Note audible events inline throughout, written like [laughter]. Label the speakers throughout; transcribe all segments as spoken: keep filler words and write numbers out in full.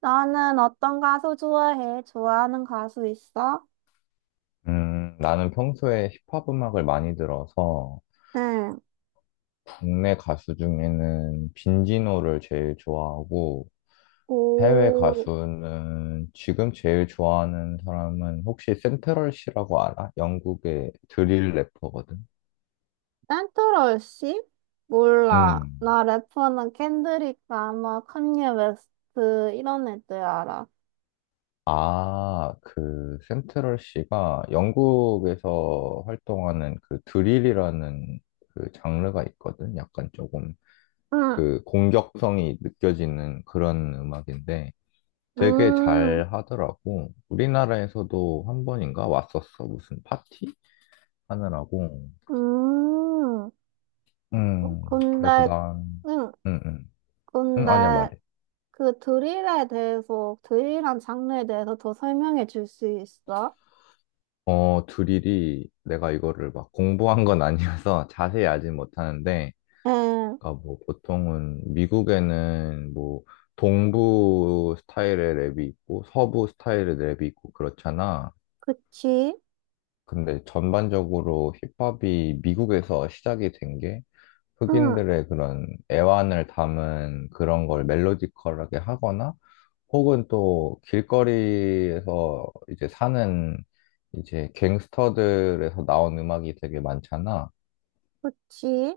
Speaker 1: 너는 어떤 가수 좋아해? 좋아하는 가수 있어?
Speaker 2: 음, 나는 평소에 힙합 음악을 많이 들어서
Speaker 1: 응.
Speaker 2: 국내 가수 중에는 빈지노를 제일 좋아하고 해외
Speaker 1: 오,
Speaker 2: 가수는 지금 제일 좋아하는 사람은 혹시 센트럴 씨라고 알아? 영국의 드릴 래퍼거든.
Speaker 1: 센트럴 씨? 몰라.
Speaker 2: 음.
Speaker 1: 나 래퍼는 켄드릭 라마, 칸예 웨스트 이런 애들 알아.
Speaker 2: 아, 그 센트럴 씨가 영국에서 활동하는 그 드릴이라는 그 장르가 있거든. 약간 조금
Speaker 1: 응.
Speaker 2: 그 공격성이 느껴지는 그런 음악인데 되게
Speaker 1: 음,
Speaker 2: 잘 하더라고. 우리나라에서도 한 번인가 왔었어. 무슨 파티 하느라고.
Speaker 1: 음.
Speaker 2: 음, 그래서
Speaker 1: 근데,
Speaker 2: 난,
Speaker 1: 응.
Speaker 2: 음, 음. 음, 아니야,
Speaker 1: 근데
Speaker 2: 말해.
Speaker 1: 그 드릴에 대해서, 드릴한 장르에 대해서 더 설명해 줄 수 있어?
Speaker 2: 어, 드릴이 내가 이거를 막 공부한 건 아니어서 [laughs] 자세히 알진 못하는데,
Speaker 1: 응.
Speaker 2: 그러니까 뭐 보통은 미국에는 뭐 동부 스타일의 랩이 있고 서부 스타일의 랩이 있고 그렇잖아.
Speaker 1: 그치?
Speaker 2: 근데 전반적으로 힙합이 미국에서 시작이 된게
Speaker 1: 응.
Speaker 2: 흑인들의 그런 애환을 담은 그런 걸 멜로디컬하게 하거나 혹은 또 길거리에서 이제 사는 이제 갱스터들에서 나온 음악이 되게 많잖아.
Speaker 1: 그치?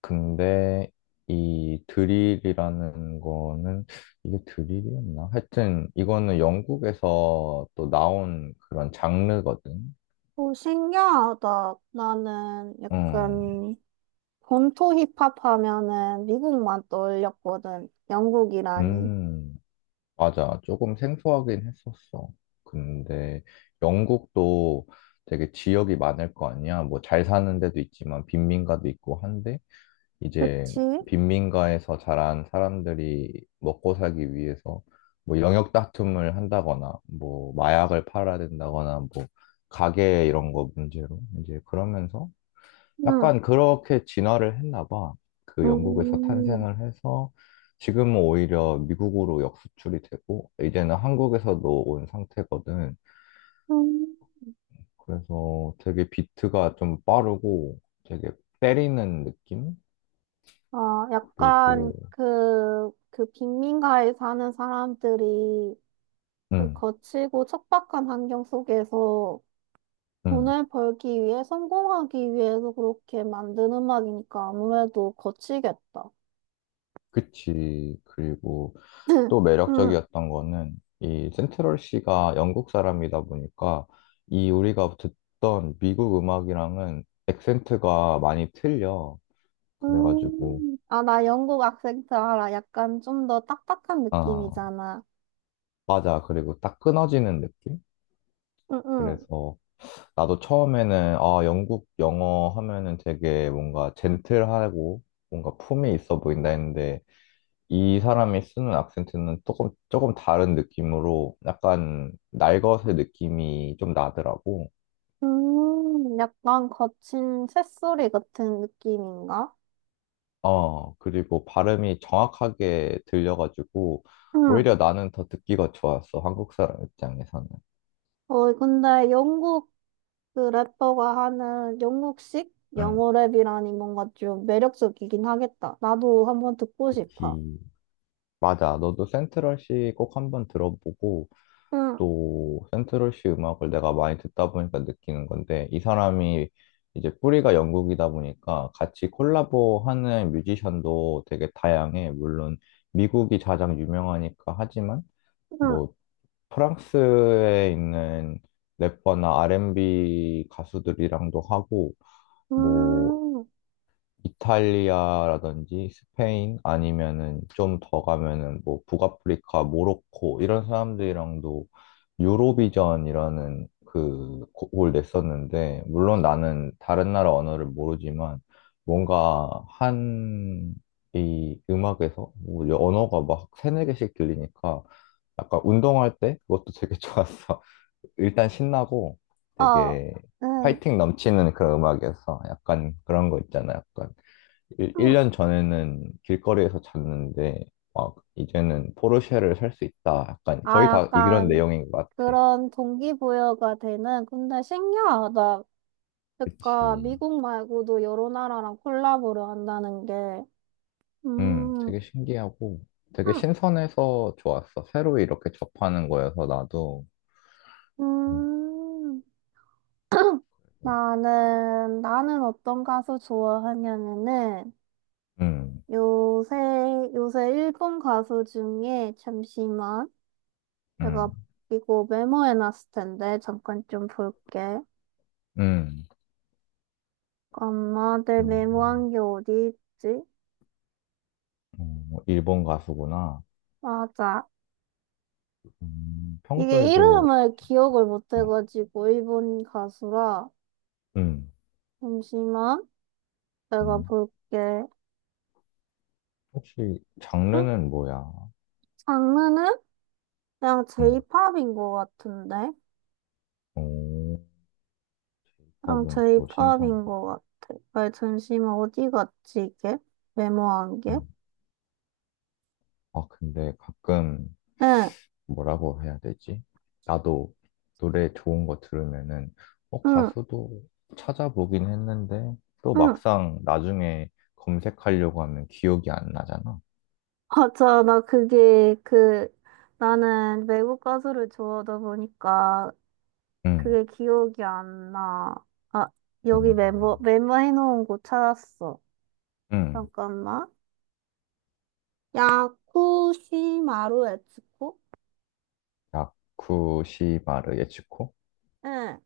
Speaker 2: 근데 이 드릴이라는 거는 이게 드릴이었나? 하여튼 이거는 영국에서 또 나온 그런 장르거든.
Speaker 1: 오, 신기하다. 나는
Speaker 2: 음,
Speaker 1: 약간 본토 힙합 하면은 미국만 떠올렸거든. 영국이라니.
Speaker 2: 음. 맞아. 조금 생소하긴 했었어. 근데 영국도 되게 지역이 많을 거 아니야. 뭐 잘 사는 데도 있지만 빈민가도 있고 한데 이제
Speaker 1: 그치?
Speaker 2: 빈민가에서 자란 사람들이 먹고 살기 위해서 뭐 영역 다툼을 한다거나 뭐 마약을 팔아야 된다거나 뭐 가게 이런 거 문제로 이제 그러면서
Speaker 1: 응.
Speaker 2: 약간 그렇게 진화를 했나 봐. 그 영국에서
Speaker 1: 음.
Speaker 2: 탄생을 해서 지금은 오히려 미국으로 역수출이 되고 이제는 한국에서도 온 상태거든.
Speaker 1: 음.
Speaker 2: 그래서 되게 비트가 좀 빠르고 되게 때리는 느낌?
Speaker 1: 어, 약간
Speaker 2: 그리고
Speaker 1: 그, 그 빈민가에 사는 사람들이 그
Speaker 2: 음,
Speaker 1: 거칠고 척박한 환경 속에서
Speaker 2: 음,
Speaker 1: 돈을 벌기 위해 성공하기 위해서 그렇게 만든 음악이니까 아무래도 거치겠다.
Speaker 2: 그치. 그리고
Speaker 1: [laughs]
Speaker 2: 또
Speaker 1: 응.
Speaker 2: 매력적이었던 거는 이 센트럴 씨가 영국 사람이다 보니까 이 우리가 듣던 미국 음악이랑은 액센트가 많이 틀려. 그래가지고,
Speaker 1: 음, 아, 나 영국 악센트 알아. 약간 좀 더 딱딱한
Speaker 2: 아,
Speaker 1: 느낌이잖아.
Speaker 2: 맞아. 그리고 딱 끊어지는 느낌?
Speaker 1: 응, 응.
Speaker 2: 그래서 나도 처음에는, 아, 영국 영어 하면은 되게 뭔가 젠틀하고 뭔가 품이 있어 보인다 했는데, 이 사람이 쓰는 악센트는 조금, 조금 다른 느낌으로 약간 날것의 느낌이 좀 나더라고.
Speaker 1: 음, 약간 거친 새소리 같은 느낌인가?
Speaker 2: 어, 그리고 발음이 정확하게 들려가지고,
Speaker 1: 응.
Speaker 2: 오히려 나는 더 듣기가 좋았어. 한국 사람 입장에서는.
Speaker 1: 어, 근데 영국 그 래퍼가 하는 영국식
Speaker 2: 응.
Speaker 1: 영어 랩이라니 뭔가 좀 매력적이긴 하겠다. 나도 한번 듣고 싶어.
Speaker 2: 특히 맞아. 너도 센트럴시 꼭 한번 들어보고
Speaker 1: 응,
Speaker 2: 또 센트럴시 음악을 내가 많이 듣다 보니까 느끼는 건데 이 사람이 이제 뿌리가 영국이다 보니까 같이 콜라보하는 뮤지션도 되게 다양해. 물론 미국이 가장 유명하니까 하지만
Speaker 1: 응,
Speaker 2: 뭐 프랑스에 있는 래퍼나 알앤비 가수들이랑도 하고 뭐
Speaker 1: 음,
Speaker 2: 이탈리아라든지 스페인 아니면은 좀 더 가면은 뭐 북아프리카, 모로코 이런 사람들이랑도 유로비전이라는 그 곡을 냈었는데 물론 나는 다른 나라 언어를 모르지만 뭔가 한 이 음악에서 뭐 언어가 막 세네 개씩 들리니까 약간 운동할 때 그것도 되게 [laughs] 좋았어. 일단 신나고
Speaker 1: 어,
Speaker 2: 되게
Speaker 1: 응,
Speaker 2: 파이팅 넘치는 그런 음악이어서 약간 그런 거 있잖아. 약간 일-
Speaker 1: 응.
Speaker 2: 1년 전에는 길거리에서 잤는데 막 이제는 포르쉐를 살 수 있다. 약간
Speaker 1: 아,
Speaker 2: 거의 다 이런
Speaker 1: 약간
Speaker 2: 내용인 것 같아.
Speaker 1: 그런 동기부여가 되는, 근데 신기하다. 그러니까
Speaker 2: 그치.
Speaker 1: 미국 말고도 여러 나라랑 콜라보를 한다는 게,
Speaker 2: 음,
Speaker 1: 음,
Speaker 2: 되게 신기하고 되게
Speaker 1: 음,
Speaker 2: 신선해서 좋았어. 새로 이렇게 접하는 거여서 나도. 음,
Speaker 1: 음, 나는, 나는 어떤 가수 좋아하냐면은,
Speaker 2: 음,
Speaker 1: 요새, 요새 일본 가수 중에, 잠시만, 내가
Speaker 2: 음.
Speaker 1: 이거 메모해놨을 텐데, 잠깐 좀 볼게.
Speaker 2: 음.
Speaker 1: 엄마, 내
Speaker 2: 일본,
Speaker 1: 메모한 게 어디 있지?
Speaker 2: 어, 일본 가수구나.
Speaker 1: 맞아.
Speaker 2: 음,
Speaker 1: 이게
Speaker 2: 평소에도,
Speaker 1: 이름을 기억을 못
Speaker 2: 어,
Speaker 1: 해가지고, 일본 가수라,
Speaker 2: 음,
Speaker 1: 잠시만. 내가
Speaker 2: 음.
Speaker 1: 볼게.
Speaker 2: 혹시
Speaker 1: 응?
Speaker 2: 장르는 뭐야?
Speaker 1: 장르는? 그냥
Speaker 2: 음,
Speaker 1: J-pop인 것 같은데?
Speaker 2: 오, j 팝
Speaker 1: 그냥
Speaker 2: 은 또 신선.
Speaker 1: J-pop인 것 같아. 아, 잠시만, 어디 갔지, 이게? 메모한 게?
Speaker 2: 음. 아, 근데 가끔
Speaker 1: 응,
Speaker 2: 뭐라고 해야 되지? 나도 노래 좋은 거 들으면은, 어,
Speaker 1: 응,
Speaker 2: 가수도 찾아보긴 했는데, 또
Speaker 1: 응.
Speaker 2: 막상 나중에 검색하려고 하면 기억이 안 나잖아.
Speaker 1: [laughs] 맞아, 나 그게, 그, 나는 외국 가수를 좋아하다 보니까
Speaker 2: 응,
Speaker 1: 그게 기억이 안 나. 아, 여기
Speaker 2: 응,
Speaker 1: 메모, 메모해놓은 곳 찾았어.
Speaker 2: 응.
Speaker 1: 잠깐만. 야쿠시마루 에츠코?
Speaker 2: 야쿠시마르 예치코?
Speaker 1: 응.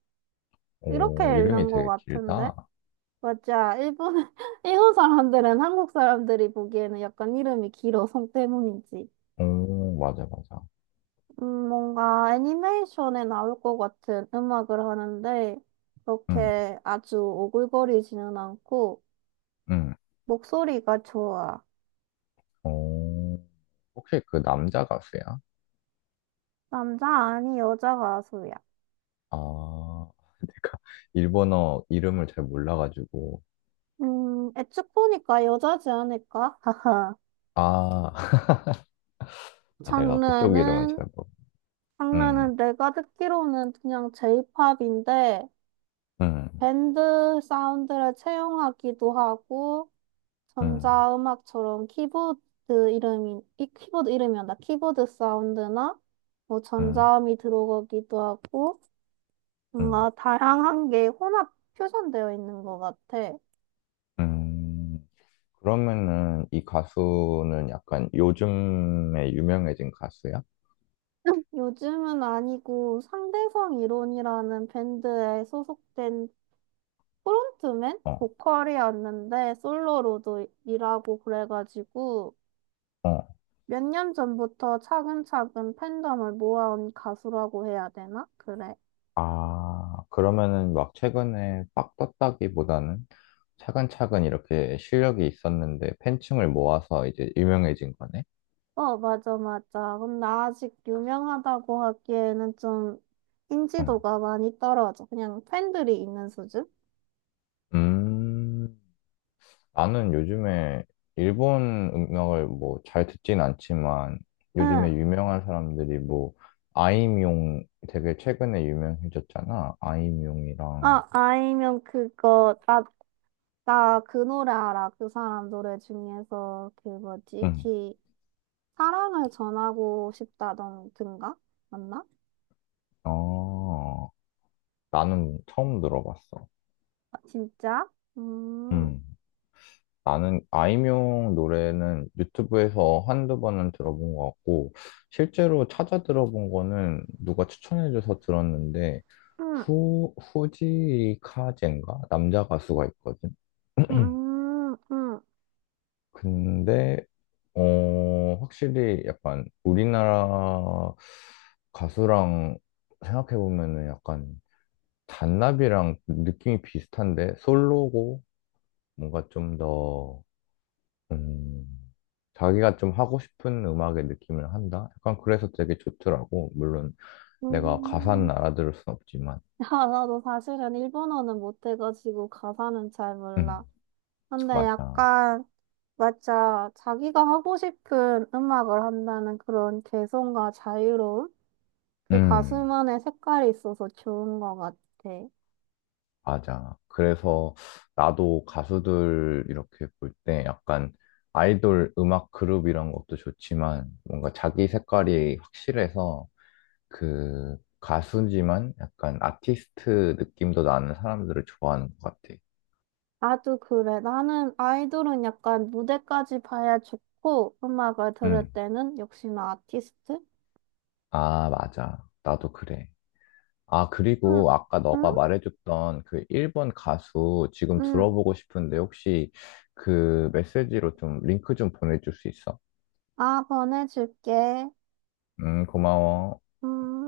Speaker 1: 이렇게
Speaker 2: 오, 이름이
Speaker 1: 읽는 것
Speaker 2: 되게
Speaker 1: 같은데?
Speaker 2: 길다.
Speaker 1: 맞아. 일본, [laughs] 일본 사람들은 한국 사람들이 보기에는 약간 이름이 길어, 성 때문인지.
Speaker 2: 오, 맞아, 맞아.
Speaker 1: 음, 뭔가 애니메이션에 나올 것 같은 음악을 하는데,
Speaker 2: 응,
Speaker 1: 그렇게 아주 오글거리지는 않고,
Speaker 2: 응.
Speaker 1: 목소리가 좋아.
Speaker 2: 오, 혹시 그 남자 가수야?
Speaker 1: 남자 아니 여자 가수야.
Speaker 2: 아, [laughs] 내가 일본어 이름을 잘 몰라가지고,
Speaker 1: 음, 애측 보니까 여자지 않을까? 하하.
Speaker 2: 아, [laughs] 아, 내가 그쪽 이름은
Speaker 1: 장르는,
Speaker 2: 잘 모르. 음,
Speaker 1: 장르는 내가 듣기로는 그냥 J-pop인데,
Speaker 2: 음,
Speaker 1: 밴드 사운드를 채용하기도 하고
Speaker 2: 음,
Speaker 1: 전자음악처럼 키보드 이름이 이 키보드 이름이란다. 키보드 사운드나 뭐
Speaker 2: 음,
Speaker 1: 전자음이 들어가기도 하고
Speaker 2: 음,
Speaker 1: 뭔가 다양한 게 혼합 표현되어 있는 것 같아.
Speaker 2: 음. 그러면은 이 가수는 약간 요즘에 유명해진 가수야?
Speaker 1: 요즘은 아니고 상대성 이론이라는 밴드에 소속된 프론트맨
Speaker 2: 어,
Speaker 1: 보컬이었는데 솔로로도 일하고 그래가지고
Speaker 2: 어.
Speaker 1: 몇 년 전부터 차근차근 팬덤을 모아온 가수라고 해야 되나? 그래.
Speaker 2: 아, 그러면은 막 최근에 빡 떴다기보다는 차근차근 이렇게 실력이 있었는데 팬층을 모아서 이제 유명해진 거네?
Speaker 1: 어, 맞아, 맞아. 근데 아직 유명하다고 하기에는 좀
Speaker 2: 응.
Speaker 1: 인지도가 많이 떨어져. 그냥 팬들이 있는 수준?
Speaker 2: 음, 나는 요즘에 일본 음악을 뭐 잘 듣진 않지만
Speaker 1: 응.
Speaker 2: 요즘에 유명한 사람들이 뭐 아이미용 되게 최근에 유명해졌잖아. 아이미용이랑
Speaker 1: 아, 아니면 그거, 나, 나 그 노래 알아. 그 사람 노래 중에서 그 뭐지?
Speaker 2: 응.
Speaker 1: 기, 사랑을 전하고 싶다던가? 맞나?
Speaker 2: 어. 나는 처음 들어봤어.
Speaker 1: 아, 진짜? 음,
Speaker 2: 음. 나는 아이미용 노래는 유튜브에서 한두 번은 들어본 것 같고 실제로 찾아 들어본 거는 누가 추천해줘서 들었는데
Speaker 1: 음,
Speaker 2: 후 후지카젠가 남자 가수가 있거든. [clears throat]
Speaker 1: 음, 음.
Speaker 2: 근데 어 확실히 약간 우리나라 가수랑 생각해 보면은 약간 잔나비랑 느낌이 비슷한데 솔로고 뭔가 좀 더 음, 자기가 좀 하고 싶은 음악의 느낌을 한다. 약간 그래서 되게 좋더라고. 물론 내가 가사는
Speaker 1: 음.
Speaker 2: 알아들을 순 없지만,
Speaker 1: 아, 나도 사실은 일본어는 못해가지고 가사는 잘 몰라.
Speaker 2: 음
Speaker 1: 근데
Speaker 2: 맞아.
Speaker 1: 약간, 맞아. 자기가 하고 싶은 음악을 한다는 그런 개성과 자유로움? 그
Speaker 2: 음
Speaker 1: 가수만의 색깔이 있어서 좋은 것 같아.
Speaker 2: 맞아. 그래서 나도 가수들 이렇게 볼 때 약간 아이돌 음악 그룹 이런 것도 좋지만 뭔가 자기 색깔이 확실해서 그 가수지만 약간 아티스트 느낌도 나는 사람들을 좋아하는 것 같아.
Speaker 1: 나도 그래. 나는 아이돌은 약간 무대까지 봐야 좋고, 음악을 들을
Speaker 2: 응.
Speaker 1: 때는 역시나 아티스트?
Speaker 2: 아, 맞아. 나도 그래. 아,
Speaker 1: 응,
Speaker 2: 그리고 아까 너가
Speaker 1: 응,
Speaker 2: 말해줬던 그 일본 가수 지금
Speaker 1: 응.
Speaker 2: 들어보고 싶은데 혹시 그 메시지로 좀 링크 좀 보내줄 수 있어?
Speaker 1: 아, 보내줄게.
Speaker 2: 음, 고마워.
Speaker 1: 음.